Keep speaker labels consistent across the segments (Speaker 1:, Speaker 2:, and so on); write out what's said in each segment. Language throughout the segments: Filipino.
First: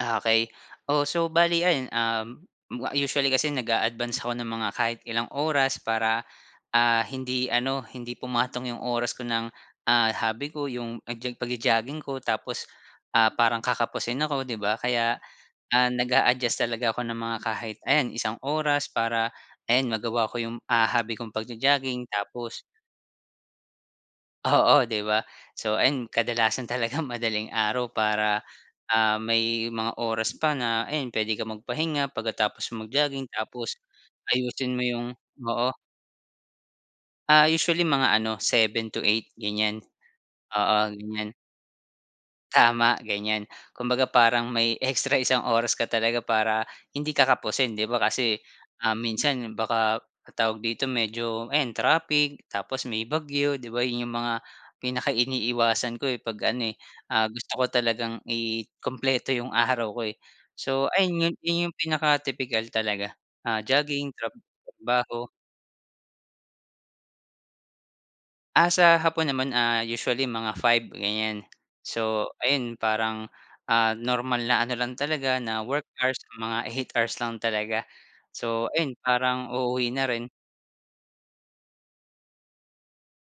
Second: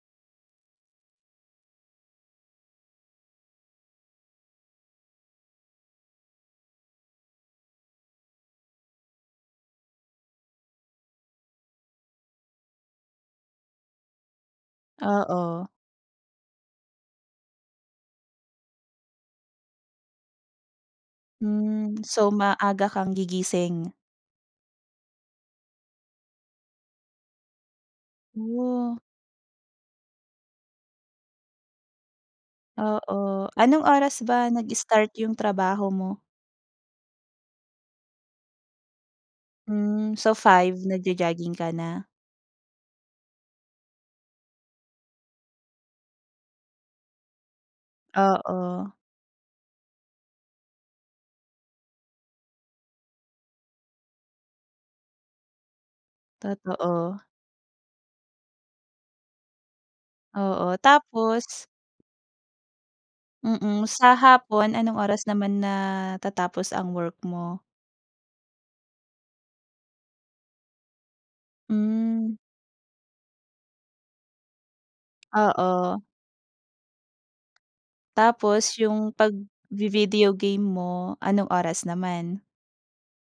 Speaker 1: Ah, okey. Oh, so bale ayun, um, ma usually kasi nag-a-advance ako ng mga kahit ilang oras para, ah, hindi ano, hindi pumatong yung oras ko ng, ah, hobby ko, yung nag-jog pagjo-jogging ko, tapos, ah, parang kakapusin ako, 'di ba? Kaya,
Speaker 2: Oo.
Speaker 1: ah, nag-a-adjust talaga ako ng mga kahit ayan, isang oras para ayan, magawa ko yung, ah, hobby kong
Speaker 2: Hmm.
Speaker 1: pagjo-jogging.
Speaker 2: So,
Speaker 1: Tapos
Speaker 2: maaga kang gigising.
Speaker 1: Oo, di ba? So, ayun kadalasan talaga madaling araw para,
Speaker 2: Woah.
Speaker 1: ah, may mga oras pa na ayan, pwede kang magpahinga pagkatapos mag-jogging
Speaker 2: Oo,
Speaker 1: tapos
Speaker 2: anong oras ba
Speaker 1: ayusin mo yung
Speaker 2: nag-start yung
Speaker 1: oo.
Speaker 2: trabaho mo?
Speaker 1: Ah, usually mga ano, 7 to 8 ganyan.
Speaker 2: Hmm. So 5
Speaker 1: Oo, ganyan.
Speaker 2: nagjo-jogging ka na?
Speaker 1: Tama, ganyan. Kumbaga, parang may extra isang oras ka talaga para hindi ka kapusin, di ba? Kasi, um,
Speaker 2: Oo.
Speaker 1: minsan baka tawag dito, medyo ayan, trapik, tapos may bagyo, di ba? Yun yung mga pinaka iniiwasan ko, eh, 'pag ano, eh,
Speaker 2: Totoo.
Speaker 1: ah, gusto ko talagang ikumpleto yung araw ko, eh.
Speaker 2: Oo.
Speaker 1: So ayun, 'yun
Speaker 2: Tapos?
Speaker 1: yung pinaka tipikal talaga. Ah,
Speaker 2: Mm,
Speaker 1: jogging,
Speaker 2: sa
Speaker 1: trab
Speaker 2: hapon anong
Speaker 1: trabaho.
Speaker 2: oras naman natatapos ang work mo?
Speaker 1: Ah, sa hapon naman, ah, usually mga 5 ganyan. So,
Speaker 2: Hmm.
Speaker 1: ayun parang, ah, normal na ano lang talaga, na work
Speaker 2: Oo.
Speaker 1: hours, mga 8 hours lang talaga. So,
Speaker 2: Tapos
Speaker 1: ayun
Speaker 2: yung pag
Speaker 1: parang uuwi na rin.
Speaker 2: vi-video game mo, anong oras naman?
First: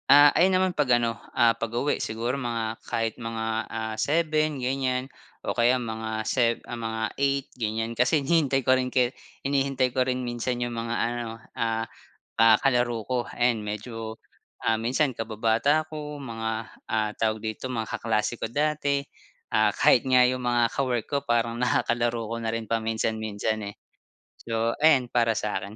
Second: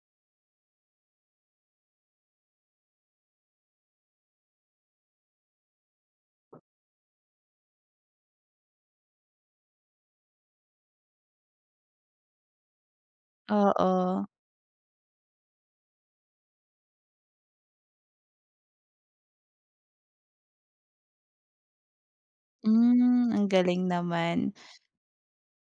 Speaker 1: Ah, ayun naman 'pag ano, ah, pag-uwi. Siguro mga kahit mga, ah, 7 ganyan. O kaya mga sev ah, mga 8 ganyan. Kasi hinihintay ko rin kaya hinihintay ko rin minsan yung mga ano, ah, ah, kalaro ko, ayan medyo
Speaker 2: Oo.
Speaker 1: ah, minsan kababata ko, mga ah, tawag dito, mga kaklase ko dati. Ah, kahit nga yung mga ka-work ko parang nakakalaro ko na rin
Speaker 2: Hmm, ang
Speaker 1: paminsan-minsan, eh.
Speaker 2: galing naman.
Speaker 1: So ayan, para sa akin.